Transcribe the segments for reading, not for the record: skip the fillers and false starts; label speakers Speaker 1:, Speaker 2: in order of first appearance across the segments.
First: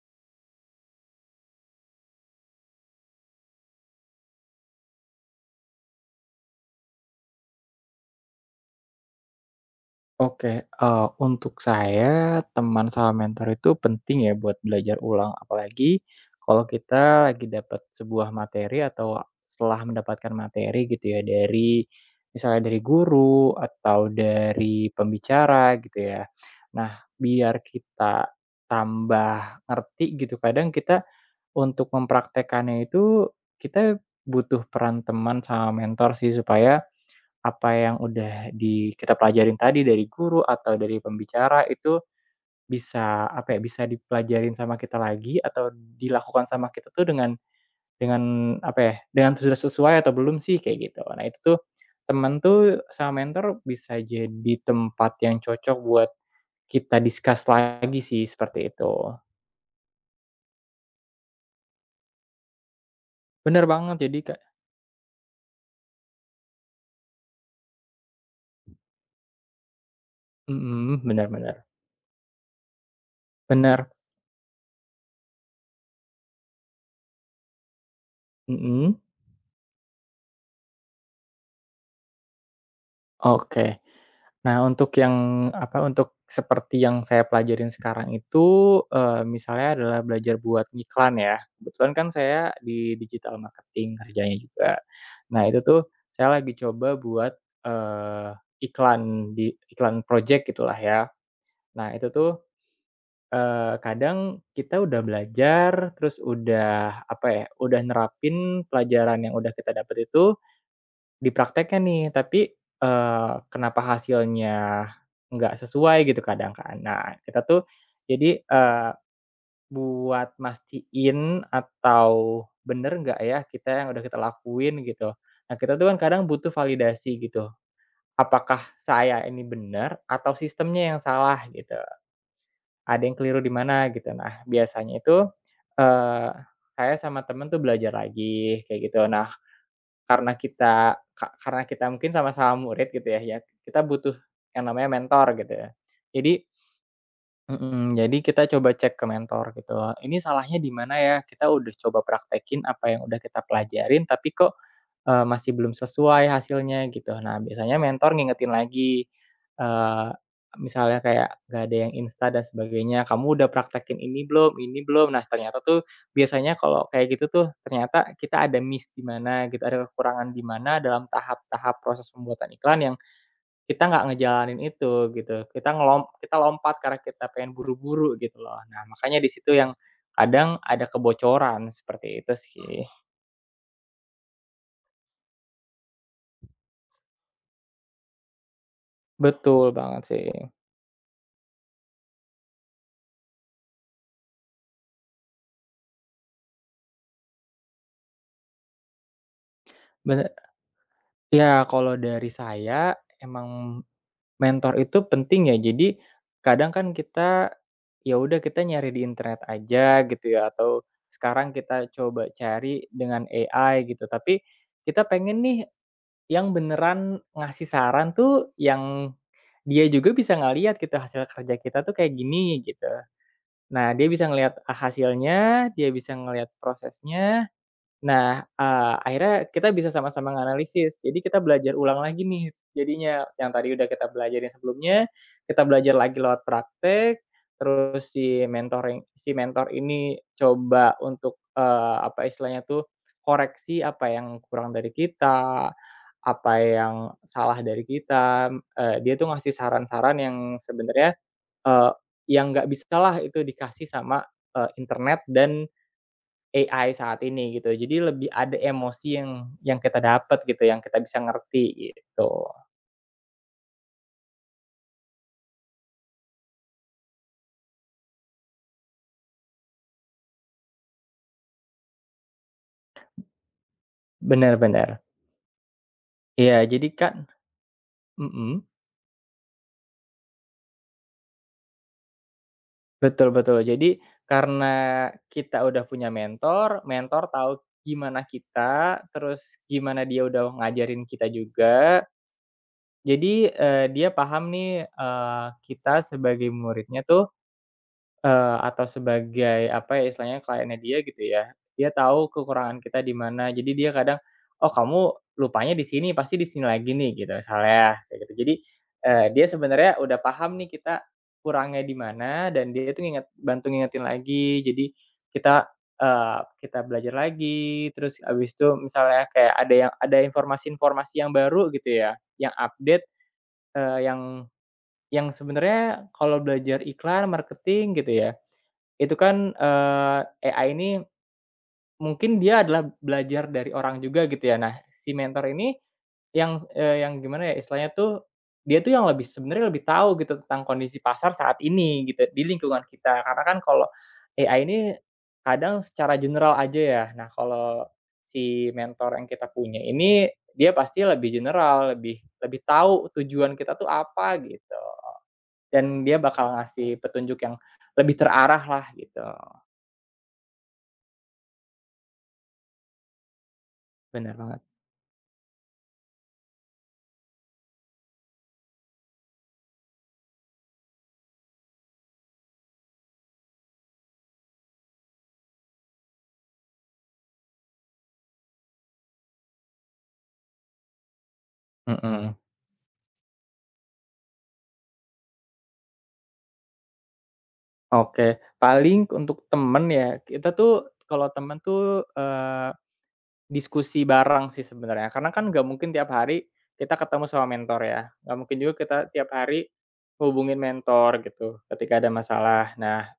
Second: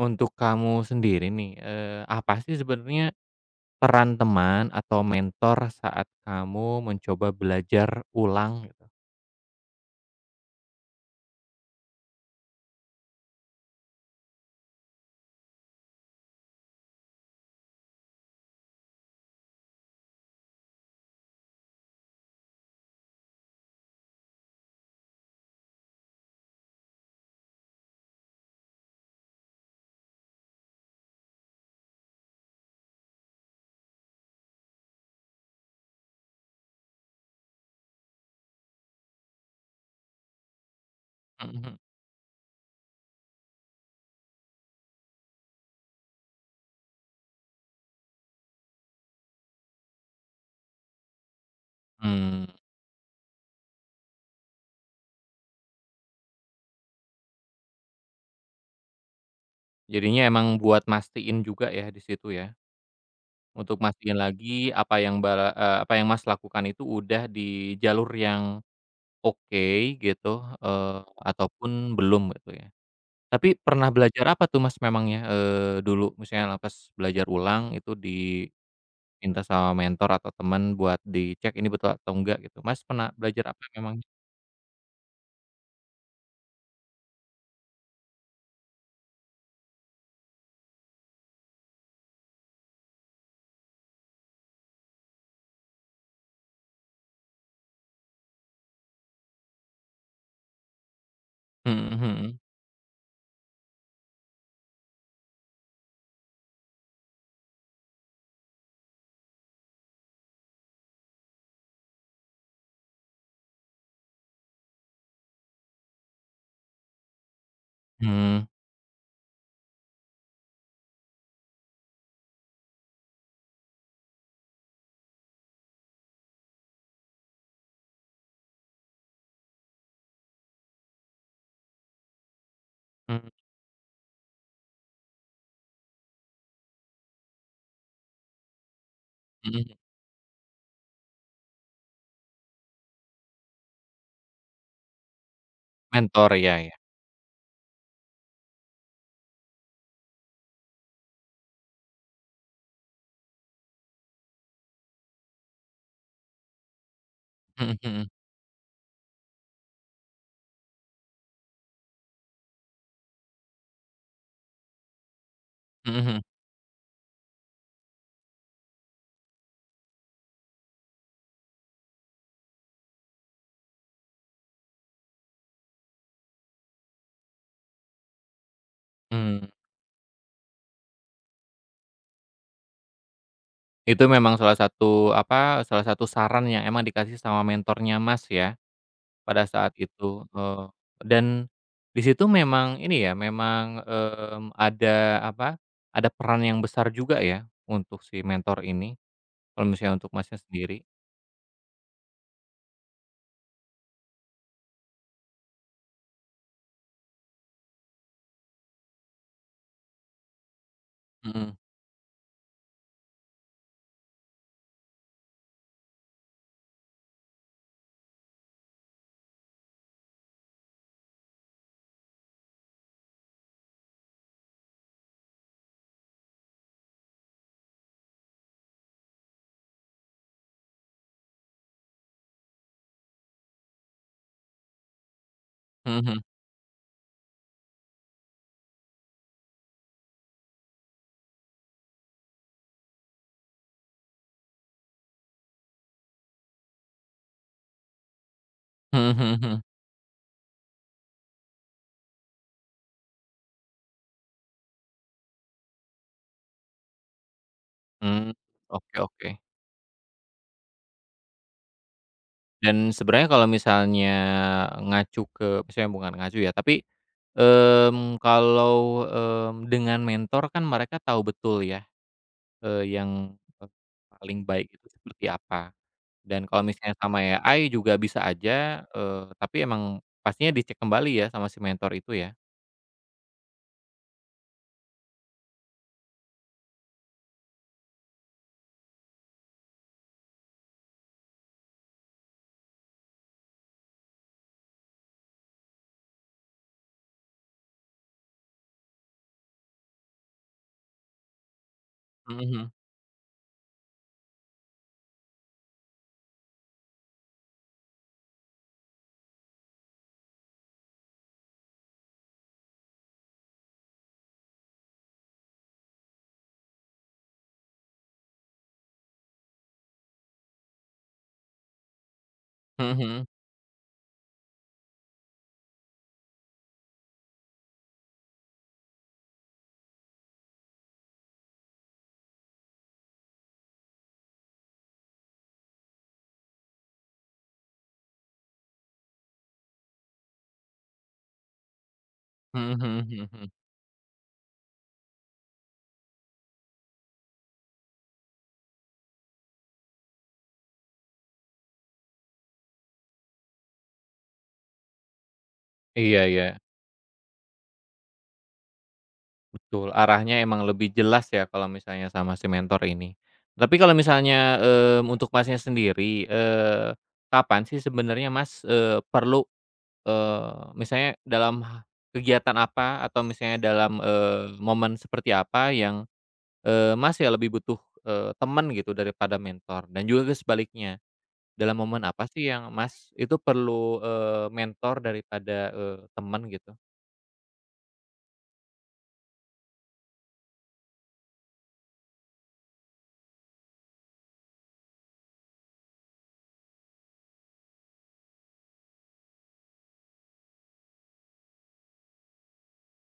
Speaker 1: Untuk kamu sendiri nih, apa sih sebenarnya peran teman atau mentor saat kamu mencoba belajar ulang gitu?
Speaker 2: Oke, untuk saya teman sama mentor itu penting ya buat belajar ulang, apalagi kalau kita lagi dapat sebuah materi atau setelah mendapatkan materi gitu ya dari misalnya dari guru atau dari pembicara gitu ya. Nah, biar kita tambah ngerti gitu, kadang kita untuk mempraktekannya itu kita butuh peran teman sama mentor sih supaya apa yang udah di kita pelajarin tadi dari guru atau dari pembicara
Speaker 1: Mhm.
Speaker 2: itu bisa, apa ya, bisa dipelajarin sama kita lagi atau dilakukan sama kita tuh dengan, apa ya, dengan sudah sesuai atau belum sih, kayak gitu. Nah, itu tuh teman
Speaker 1: Mmm,
Speaker 2: tuh sama mentor bisa jadi tempat yang cocok buat kita discuss lagi sih, seperti itu.
Speaker 1: jadinya emang buat mastiin juga ya di situ ya,
Speaker 2: Bener
Speaker 1: untuk
Speaker 2: banget,
Speaker 1: mastiin
Speaker 2: jadi kayak
Speaker 1: lagi apa yang apa yang Mas lakukan itu udah di jalur yang oke gitu,
Speaker 2: mhm, bener bener.
Speaker 1: ataupun belum gitu ya. Tapi
Speaker 2: Bener,
Speaker 1: pernah belajar apa tuh Mas memangnya, dulu? Misalnya pas belajar ulang itu di
Speaker 2: mhm,
Speaker 1: Minta sama mentor atau teman buat dicek ini betul atau enggak gitu. Mas pernah belajar apa
Speaker 2: oke.
Speaker 1: memang?
Speaker 2: Nah, untuk yang apa, untuk seperti yang saya pelajarin sekarang itu, misalnya adalah belajar buat ngiklan ya. Kebetulan kan saya di digital marketing kerjanya juga. Nah, itu tuh saya lagi coba buat, eee, iklan di iklan project gitulah ya.
Speaker 1: Mhm
Speaker 2: Nah, itu
Speaker 1: mhm.
Speaker 2: tuh, kadang kita udah belajar, terus udah apa ya, udah nerapin pelajaran yang udah kita dapat itu di prakteknya nih, tapi, kenapa hasilnya nggak sesuai gitu kadang kan. Nah, kita tuh jadi,
Speaker 1: Mmm,
Speaker 2: buat mastiin atau bener nggak ya kita yang udah kita lakuin gitu. Nah, kita tuh kan kadang butuh validasi gitu, apakah saya ini bener atau sistemnya yang salah gitu, ada yang keliru
Speaker 1: mhm
Speaker 2: di mana gitu. Nah, biasanya itu, eee, saya sama temen tuh belajar lagi kayak gitu. Nah
Speaker 1: mhm.
Speaker 2: karena kita karena kita mungkin sama-sama murid gitu ya, kita butuh yang namanya mentor gitu ya.
Speaker 1: Mentor
Speaker 2: Jadi
Speaker 1: ya ya.
Speaker 2: mhm, jadi kita coba cek ke mentor gitu, ini salahnya di mana ya? Kita udah coba praktekin apa yang udah kita pelajarin tapi kok masih belum sesuai hasilnya gitu. Nah, biasanya
Speaker 1: Mhm mhm.
Speaker 2: mentor ngingetin lagi, eee, misalnya kayak nggak ada yang insta dan sebagainya, "Kamu udah praktekin ini belum? Ini belum?" Nah, ternyata tuh
Speaker 1: Mhm mhm.
Speaker 2: biasanya kalau kayak gitu tuh, ternyata kita ada miss di mana gitu, ada kekurangan di mana dalam tahap-tahap proses pembuatan iklan yang kita nggak ngejalanin itu gitu. Kita lompat karena kita pengen buru-buru gitu loh. Nah, makanya di
Speaker 1: Mmm.
Speaker 2: situ yang kadang ada kebocoran, seperti itu sih.
Speaker 1: Itu memang salah satu apa, salah satu saran yang emang dikasih sama mentornya Mas ya, pada
Speaker 2: Betul
Speaker 1: saat
Speaker 2: banget
Speaker 1: itu,
Speaker 2: sih.
Speaker 1: eee, dan di situ memang ini ya, memang, ada apa, ada peran yang besar juga ya untuk si mentor ini, kalau misalnya untuk
Speaker 2: Bener.
Speaker 1: Masnya sendiri?
Speaker 2: Ya, kalau dari saya emang mentor itu penting ya. Jadi kadang kan kita, ya udah kita nyari di internet aja gitu ya atau sekarang
Speaker 1: Mhm.
Speaker 2: kita coba cari dengan AI gitu. Tapi kita pengen nih yang beneran ngasih saran tuh yang dia juga bisa ngelihat gitu hasil kerja kita tuh kayak gini gitu. Nah, dia bisa ngelihat hasilnya, dia bisa ngelihat prosesnya. Nah, akhirnya kita bisa sama-sama nganalisis. Jadi kita belajar ulang lagi nih jadinya, yang tadi udah kita belajarin sebelumnya, kita belajar
Speaker 1: Mhm
Speaker 2: lagi
Speaker 1: mhm.
Speaker 2: lewat praktek, terus si mentor ini coba untuk, apa istilahnya tuh, koreksi apa yang kurang dari kita, apa yang salah dari kita,
Speaker 1: Mhm
Speaker 2: dia tuh
Speaker 1: mhm
Speaker 2: ngasih
Speaker 1: mhm.
Speaker 2: saran-saran yang sebenarnya, eee, yang nggak bisalah itu dikasih sama, internet dan AI saat ini gitu. Jadi lebih
Speaker 1: Mmm,
Speaker 2: ada
Speaker 1: oke
Speaker 2: emosi
Speaker 1: oke.
Speaker 2: yang kita dapat gitu, yang kita bisa ngerti gitu.
Speaker 1: Dan sebenarnya kalau misalnya ngacu ke misalnya bukan ngacu ya, tapi, kalau, dengan mentor kan mereka tahu betul ya, yang, eee, paling
Speaker 2: Bener
Speaker 1: baik itu
Speaker 2: bener.
Speaker 1: seperti apa. Dan
Speaker 2: Iya
Speaker 1: kalau
Speaker 2: jadi
Speaker 1: misalnya
Speaker 2: kan
Speaker 1: sama AI juga bisa
Speaker 2: mhm,
Speaker 1: aja, tapi emang pastinya dicek kembali ya sama si mentor itu ya?
Speaker 2: betul betul. Jadi karena kita udah punya mentor, mentor tahu gimana kita, terus gimana dia udah ngajarin kita juga. Jadi, dia paham nih, kita sebagai muridnya tuh atau sebagai apa ya, istilahnya kliennya dia gitu ya, dia tahu
Speaker 1: Mhm mhm.
Speaker 2: kekurangan kita di mana, jadi dia kadang, "Oh kamu lupanya di sini, pasti di sini lagi nih," gitu misalnya, kayak gitu. Jadi, dia sebenarnya udah paham nih kita kurangnya di mana dan dia itu bantu ngingetin lagi. Jadi kita, kita belajar lagi, terus abis itu misalnya kayak ada informasi-informasi yang baru gitu ya, yang
Speaker 1: Mhm
Speaker 2: update,
Speaker 1: mhm
Speaker 2: yang sebenarnya kalau belajar iklan, marketing gitu ya itu kan, AI ini mungkin dia adalah belajar dari orang juga gitu ya. Nah, si mentor ini yang gimana ya istilahnya tuh, dia tuh yang lebih sebenarnya lebih tahu gitu tentang kondisi pasar saat ini gitu, di lingkungan
Speaker 1: mhm mhm
Speaker 2: kita. Karena
Speaker 1: mhm.
Speaker 2: kan kalau AI ini kadang secara general aja ya. Nah, kalau si mentor yang kita punya ini, dia pasti lebih general, lebih lebih tahu tujuan kita tuh apa gitu, dan dia
Speaker 1: Iya
Speaker 2: bakal
Speaker 1: iya.
Speaker 2: ngasih petunjuk yang lebih terarah lah gitu.
Speaker 1: Betul, arahnya emang lebih jelas ya kalau misalnya sama si mentor ini. Tapi kalau
Speaker 2: Benar
Speaker 1: misalnya,
Speaker 2: banget.
Speaker 1: untuk Masnya sendiri, kapan sih sebenarnya Mas, perlu, misalnya dalam kegiatan apa atau misalnya dalam, momen seperti apa yang, Mas ya lebih butuh, teman gitu daripada mentor? Dan juga ke sebaliknya, dalam momen apa
Speaker 2: Mhm,
Speaker 1: sih yang Mas itu perlu, mentor daripada, teman gitu?
Speaker 2: oke. Paling untuk temen ya, kita tuh kalau temen tuh, diskusi bareng sih sebenarnya, karena kan nggak mungkin tiap hari kita ketemu sama mentor ya, nggak mungkin juga kita tiap hari hubungin mentor gitu ketika ada masalah. Nah,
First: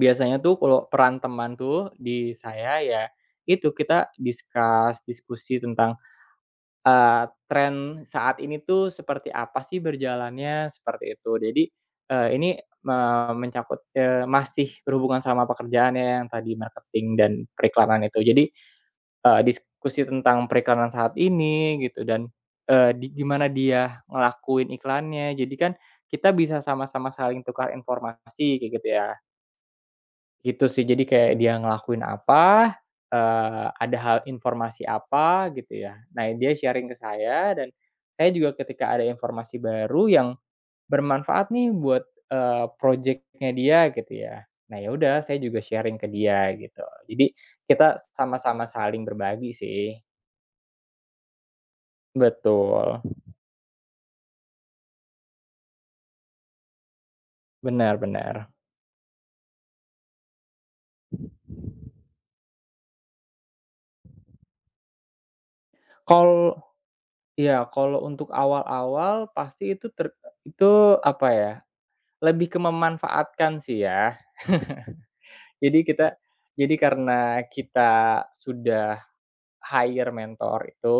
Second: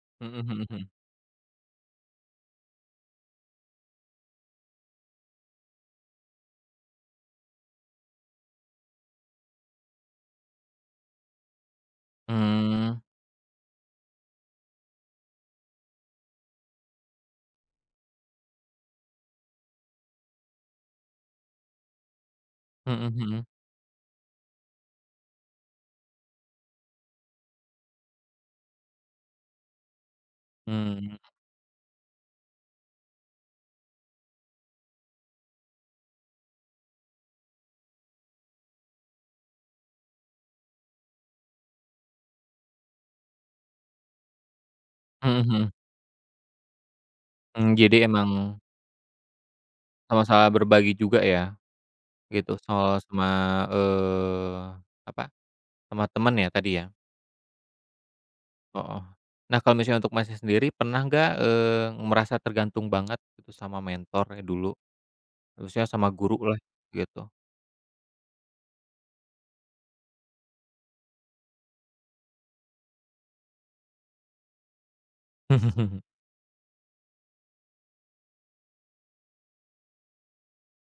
Speaker 1: Mhm
Speaker 2: tuh
Speaker 1: mhm
Speaker 2: kalau
Speaker 1: mhm.
Speaker 2: peran teman tuh di saya ya itu, kita discuss, diskusi tentang tren saat ini tuh seperti apa sih berjalannya, seperti itu. Jadi, ini mencakup, masih berhubungan sama pekerjaannya yang tadi marketing dan periklanan itu. Jadi, diskusi tentang periklanan saat ini gitu dan,
Speaker 1: Mmm,
Speaker 2: di
Speaker 1: mhm mhm,
Speaker 2: gimana dia ngelakuin iklannya. Jadi kan kita bisa sama-sama saling tukar informasi kayak gitu ya. Gitu sih, jadi
Speaker 1: mmm.
Speaker 2: kayak dia ngelakuin apa, ada hal informasi apa gitu ya. Nah, dia sharing ke saya dan saya juga ketika ada informasi baru yang bermanfaat nih buat, projeknya dia gitu ya. Nah, ya udah saya
Speaker 1: Mhm
Speaker 2: juga
Speaker 1: mhm.
Speaker 2: sharing ke dia gitu. Jadi
Speaker 1: Mmm, jadi
Speaker 2: kita
Speaker 1: emang
Speaker 2: sama-sama saling berbagi sih.
Speaker 1: sama-sama berbagi juga ya, gitu, soal
Speaker 2: Betul,
Speaker 1: sama, eee, apa, sama teman ya tadi ya?
Speaker 2: benar benar.
Speaker 1: Heeh. Nah, kalau misalnya untuk Masnya sendiri pernah nggak, merasa tergantung banget gitu sama mentor ya dulu, maksudnya sama
Speaker 2: Kal
Speaker 1: gurulah gitu?
Speaker 2: iya, kalau untuk awal-awal pasti itu apa ya, lebih ke memanfaatkan sih ya. Jadi kita jadi karena kita sudah hire mentor itu,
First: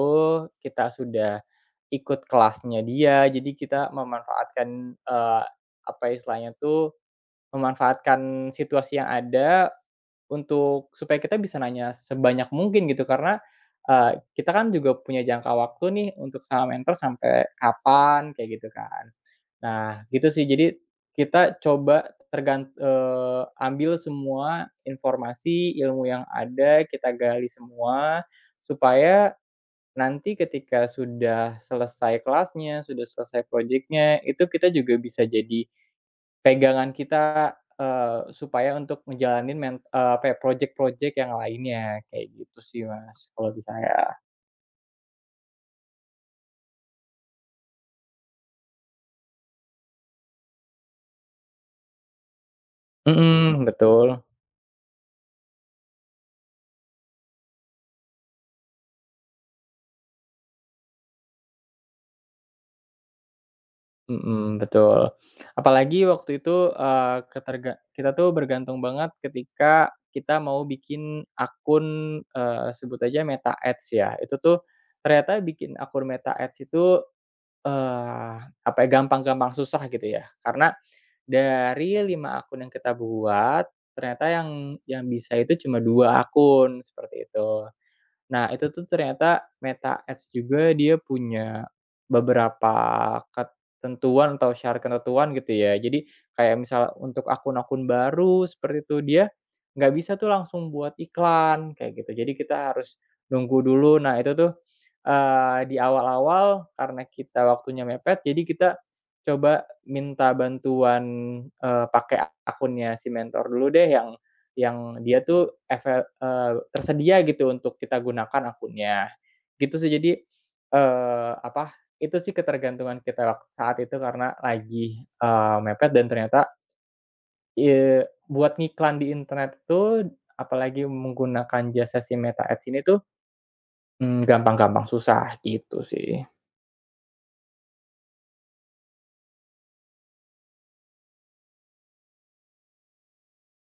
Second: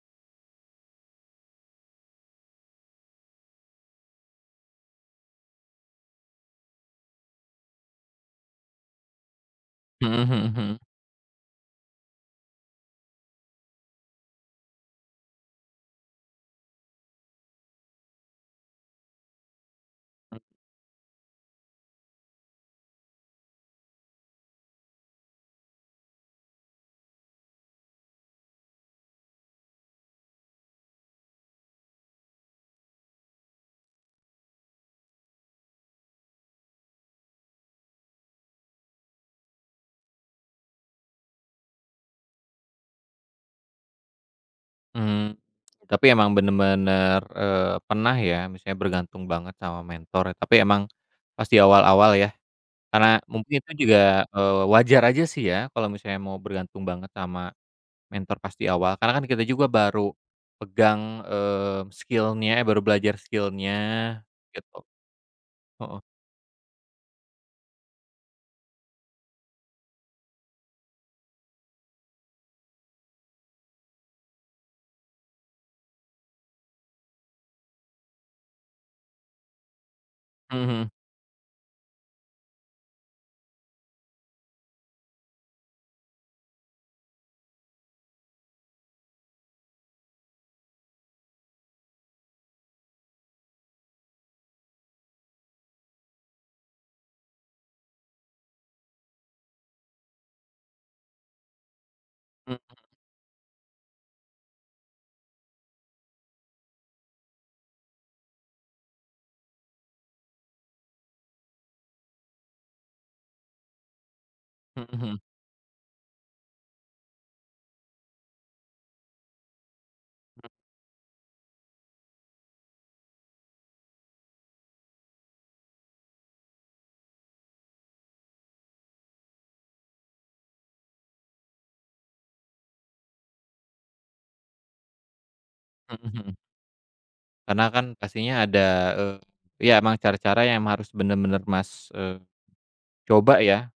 Speaker 2: kita sudah ikut kelasnya dia, jadi kita memanfaatkan, eee, apa istilahnya tuh, memanfaatkan situasi yang ada
Speaker 1: Mhm mhm mhm.
Speaker 2: untuk supaya kita bisa nanya sebanyak mungkin gitu. Karena, kita kan juga punya jangka waktu nih untuk sama mentor sampai kapan, kayak gitu kan. Nah, gitu sih. Jadi kita coba ambil semua informasi, ilmu yang ada, kita gali semua, supaya nanti ketika sudah selesai kelasnya, sudah selesai projeknya, itu kita juga bisa jadi pegangan kita, supaya untuk ngejalanin apa ya, projek-projek yang lainnya, kayak gitu sih, Mas, kalau di saya.
Speaker 1: Mmm, tapi emang bener-bener, pernah ya misalnya bergantung banget sama mentor, tapi emang pas di awal-awal ya? Karena mungkin
Speaker 2: Mhm,
Speaker 1: itu
Speaker 2: betul.
Speaker 1: juga, wajar aja sih ya kalau misalnya mau bergantung banget sama mentor pas di awal, karena kan kita juga baru pegang, skill-nya, eh, baru belajar skill-nya
Speaker 2: Mhm,
Speaker 1: gitu,
Speaker 2: betul. Apalagi
Speaker 1: heeh,
Speaker 2: waktu itu, kita tuh bergantung banget ketika kita mau bikin akun, sebut aja Meta Ads ya. Itu tuh ternyata bikin akun Meta Ads itu, eee, apa ya, gampang-gampang susah gitu ya. Karena
Speaker 1: mhm
Speaker 2: dari 5 akun yang kita buat, ternyata yang bisa itu cuma 2 akun, seperti itu. Nah, itu tuh ternyata Meta Ads juga dia punya beberapa ketentuan atau syarat ketentuan gitu ya. Jadi kayak misal untuk akun-akun baru seperti itu, dia nggak bisa tuh langsung buat iklan kayak gitu. Jadi kita
Speaker 1: mhm,
Speaker 2: harus nunggu dulu. Nah, itu tuh, di awal-awal karena kita waktunya mepet, jadi kita coba minta bantuan, pakai akunnya si mentor dulu deh yang
Speaker 1: mhm mhm,
Speaker 2: dia tuh tersedia gitu untuk kita gunakan akunnya, gitu sih. Jadi, apa, itu sih ketergantungan kita saat itu karena lagi, mepet dan ternyata, buat ngiklan di internet tuh, apalagi menggunakan jasa si Meta Ads ini tuh, gampang-gampang susah, gitu sih.
Speaker 1: mhm mhm. Karena kan pastinya ada, eee, ya emang cara-cara yang harus bener-bener Mas, eee, coba ya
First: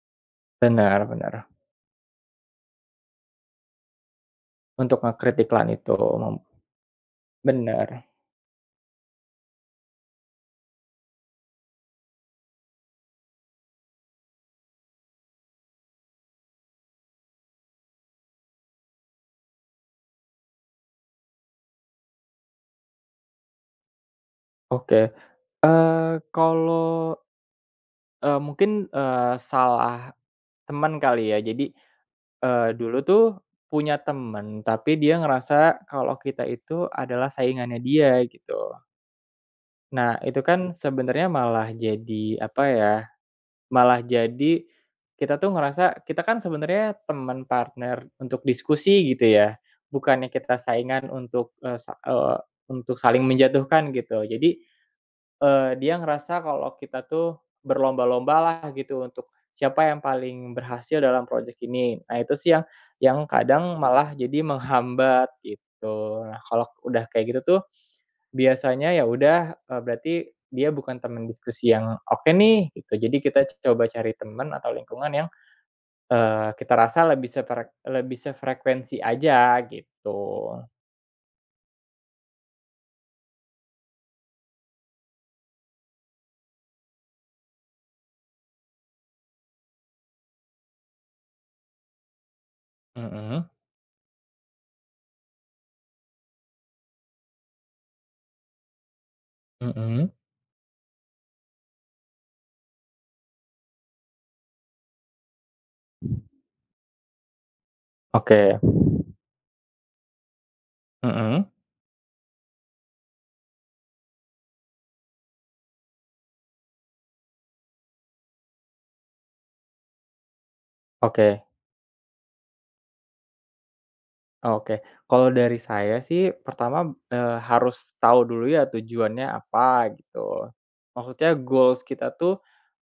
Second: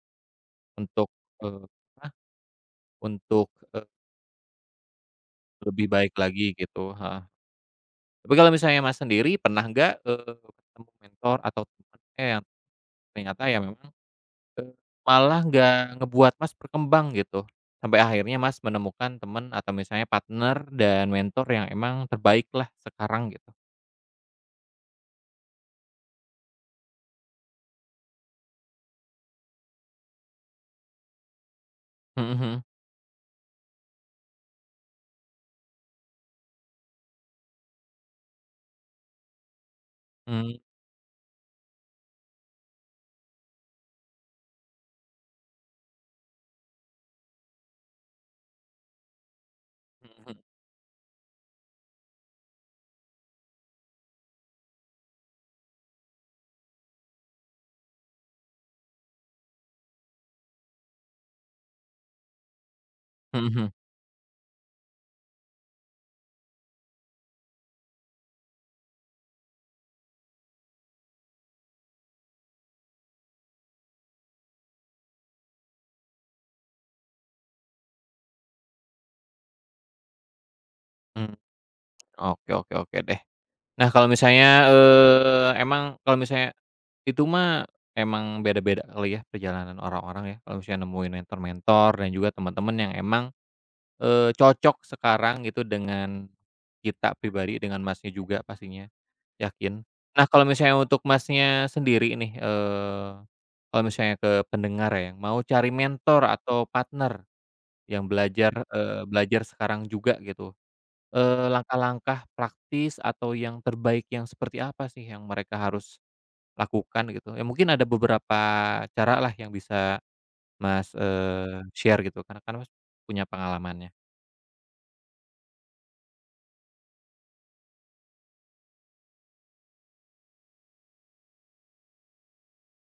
Speaker 2: Benar
Speaker 1: untuk,
Speaker 2: benar.
Speaker 1: eee, apa, untuk, eee,
Speaker 2: Untuk ngekritik iklan
Speaker 1: lebih
Speaker 2: itu,
Speaker 1: baik lagi gitu, heeh.
Speaker 2: bener.
Speaker 1: Tapi kalau misalnya Mas sendiri pernah nggak, ketemu mentor atau temen, eh, yang ternyata ya memang malah nggak ngebuat Mas berkembang gitu, sampai akhirnya Mas menemukan teman atau misalnya partner dan mentor yang emang terbaik lah sekarang gitu?
Speaker 2: Oke, kalau, mungkin, salah teman kali ya. Jadi
Speaker 1: Mhm mhm.
Speaker 2: Dulu tuh punya temen, tapi dia ngerasa kalau kita itu adalah saingannya dia gitu. Nah, itu
Speaker 1: Mmm,
Speaker 2: kan sebenarnya malah jadi apa ya, malah jadi kita tuh ngerasa kita kan sebenarnya teman, partner untuk diskusi gitu ya,
Speaker 1: mhm
Speaker 2: bukannya
Speaker 1: mhm.
Speaker 2: kita saingan untuk saling menjatuhkan gitu. Jadi dia ngerasa kalau kita tuh berlomba lomba lah gitu untuk siapa yang paling berhasil dalam project ini. Nah itu sih yang
Speaker 1: Mhm mhm.
Speaker 2: kadang malah jadi menghambat gitu. Nah kalau udah kayak gitu tuh biasanya ya udah, berarti dia bukan teman diskusi yang oke nih gitu. Jadi kita coba cari teman atau lingkungan yang, kita rasa lebih sefrekuensi aja gitu.
Speaker 1: Mmm, oke oke oke deh. Nah kalau misalnya, emang kalau misalnya itu mah emang beda-beda kali ya perjalanan orang-orang ya, kalau misalnya nemuin mentor-mentor dan juga teman-teman yang emang,
Speaker 2: Mhm
Speaker 1: cocok sekarang gitu dengan kita pribadi, dengan Masnya juga pastinya. Yakin.
Speaker 2: mhm,
Speaker 1: Nah, kalau misalnya untuk Masnya sendiri nih, kalau misalnya ke pendengar ya, yang mau cari mentor atau partner yang belajar,
Speaker 2: oke,
Speaker 1: Mhm. Belajar sekarang juga gitu,
Speaker 2: mhm,
Speaker 1: langkah-langkah praktis atau yang terbaik yang seperti apa sih yang mereka harus lakukan gitu? Ya mungkin ada beberapa caralah yang bisa Mas,
Speaker 2: oke.
Speaker 1: share gitu karena kan Mas punya pengalamannya.
Speaker 2: Oke, kalau dari saya sih pertama, harus tahu dulu ya tujuannya apa gitu. Maksudnya goals kita tuh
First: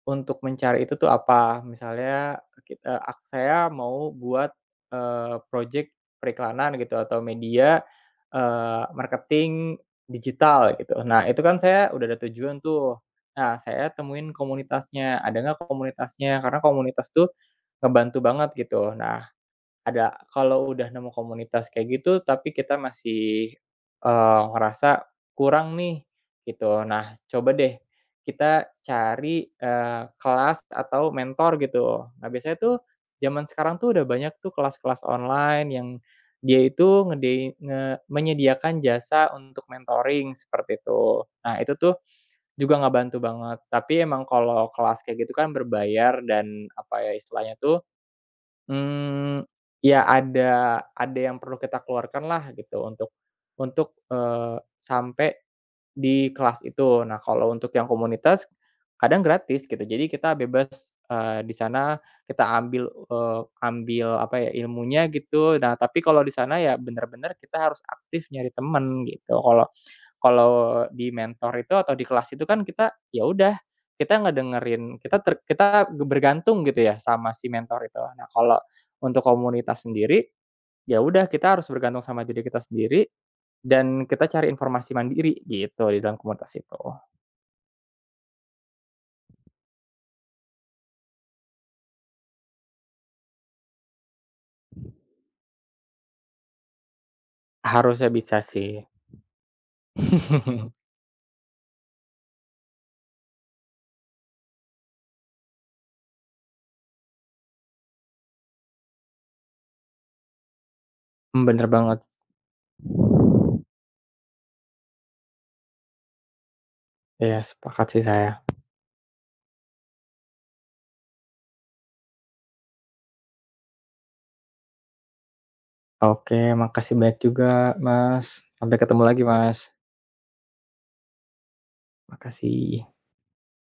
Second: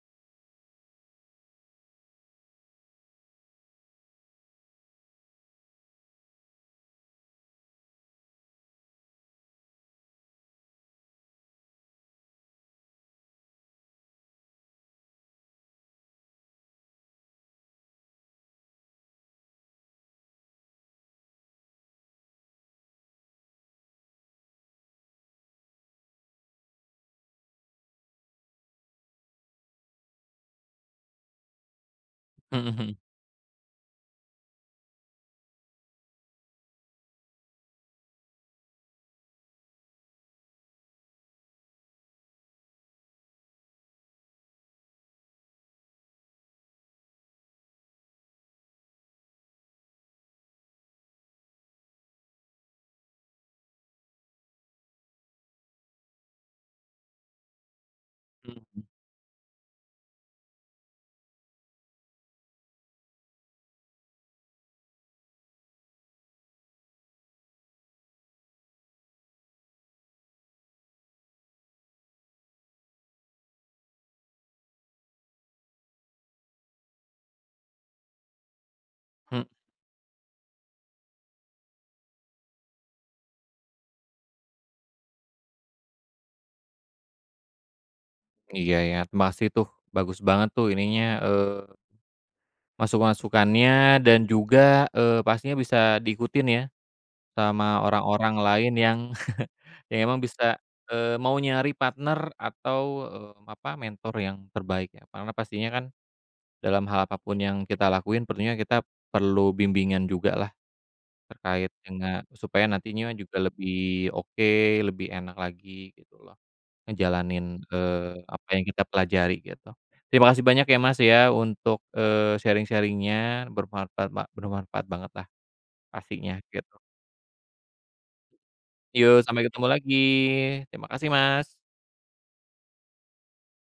Speaker 2: untuk mencari itu tuh apa. Misalnya kit ak saya mau buat, projek periklanan gitu atau media, marketing digital gitu. Nah itu kan saya udah ada tujuan tuh. Nah saya temuin komunitasnya, ada nggak komunitasnya, karena komunitas tuh ngebantu banget gitu. Nah ada, kalau udah nemu komunitas kayak gitu, tapi kita masih, ngerasa kurang nih, gitu. Nah, coba deh kita cari, kelas atau mentor gitu. Nah, biasanya
Speaker 1: Mhm
Speaker 2: tuh
Speaker 1: mhm.
Speaker 2: zaman sekarang tuh udah banyak tuh kelas-kelas online yang dia itu ngedei nge menyediakan jasa untuk mentoring seperti itu. Nah, itu tuh juga ngebantu banget, tapi emang kalau kelas kayak gitu kan berbayar dan, apa ya, istilahnya tuh Mmm, ya ada yang perlu kita keluarkan lah gitu untuk sampai di kelas itu. Nah, kalau untuk yang komunitas
Speaker 1: Mhm. Mhm,
Speaker 2: kadang gratis gitu, jadi kita bebas, di sana kita ambil, ambil apa ya, ilmunya gitu. Nah, tapi kalau di sana ya bener-bener kita harus aktif nyari temen gitu, kalau kalau di mentor itu atau di kelas itu kan kita, ya udah, kita ngedengerin, kita bergantung gitu ya sama si mentor itu. Nah, kalau untuk
Speaker 1: Mhm.
Speaker 2: komunitas sendiri, ya udah kita harus bergantung sama diri kita sendiri dan kita cari informasi mandiri gitu di dalam komunitas itu.
Speaker 1: Iya ya, makasih tuh, bagus banget tuh ininya, Masuk-masukannya dan juga, pastinya bisa diikutin ya sama
Speaker 2: Harusnya
Speaker 1: orang-orang
Speaker 2: bisa sih.
Speaker 1: lain yang yang emang bisa, mau nyari partner atau, apa, mentor yang terbaik ya. Karena pastinya kan dalam hal apapun yang kita lakuin tentunya kita perlu bimbingan juga lah
Speaker 2: Bener
Speaker 1: terkait
Speaker 2: banget.
Speaker 1: dengan supaya nantinya juga lebih oke, lebih enak lagi gitu loh.
Speaker 2: Ya
Speaker 1: Ngejalanin,
Speaker 2: sepakat sih saya.
Speaker 1: apa yang kita pelajari gitu. Terima kasih banyak ya Mas ya untuk, sharing-sharing-nya bermanfaat ba bermanfaat banget lah
Speaker 2: Oke,
Speaker 1: pastinya gitu.
Speaker 2: makasih banyak juga, Mas. Sampai ketemu lagi,
Speaker 1: Yuk sampai
Speaker 2: Mas.
Speaker 1: ketemu lagi. Terima kasih Mas.
Speaker 2: Makasih.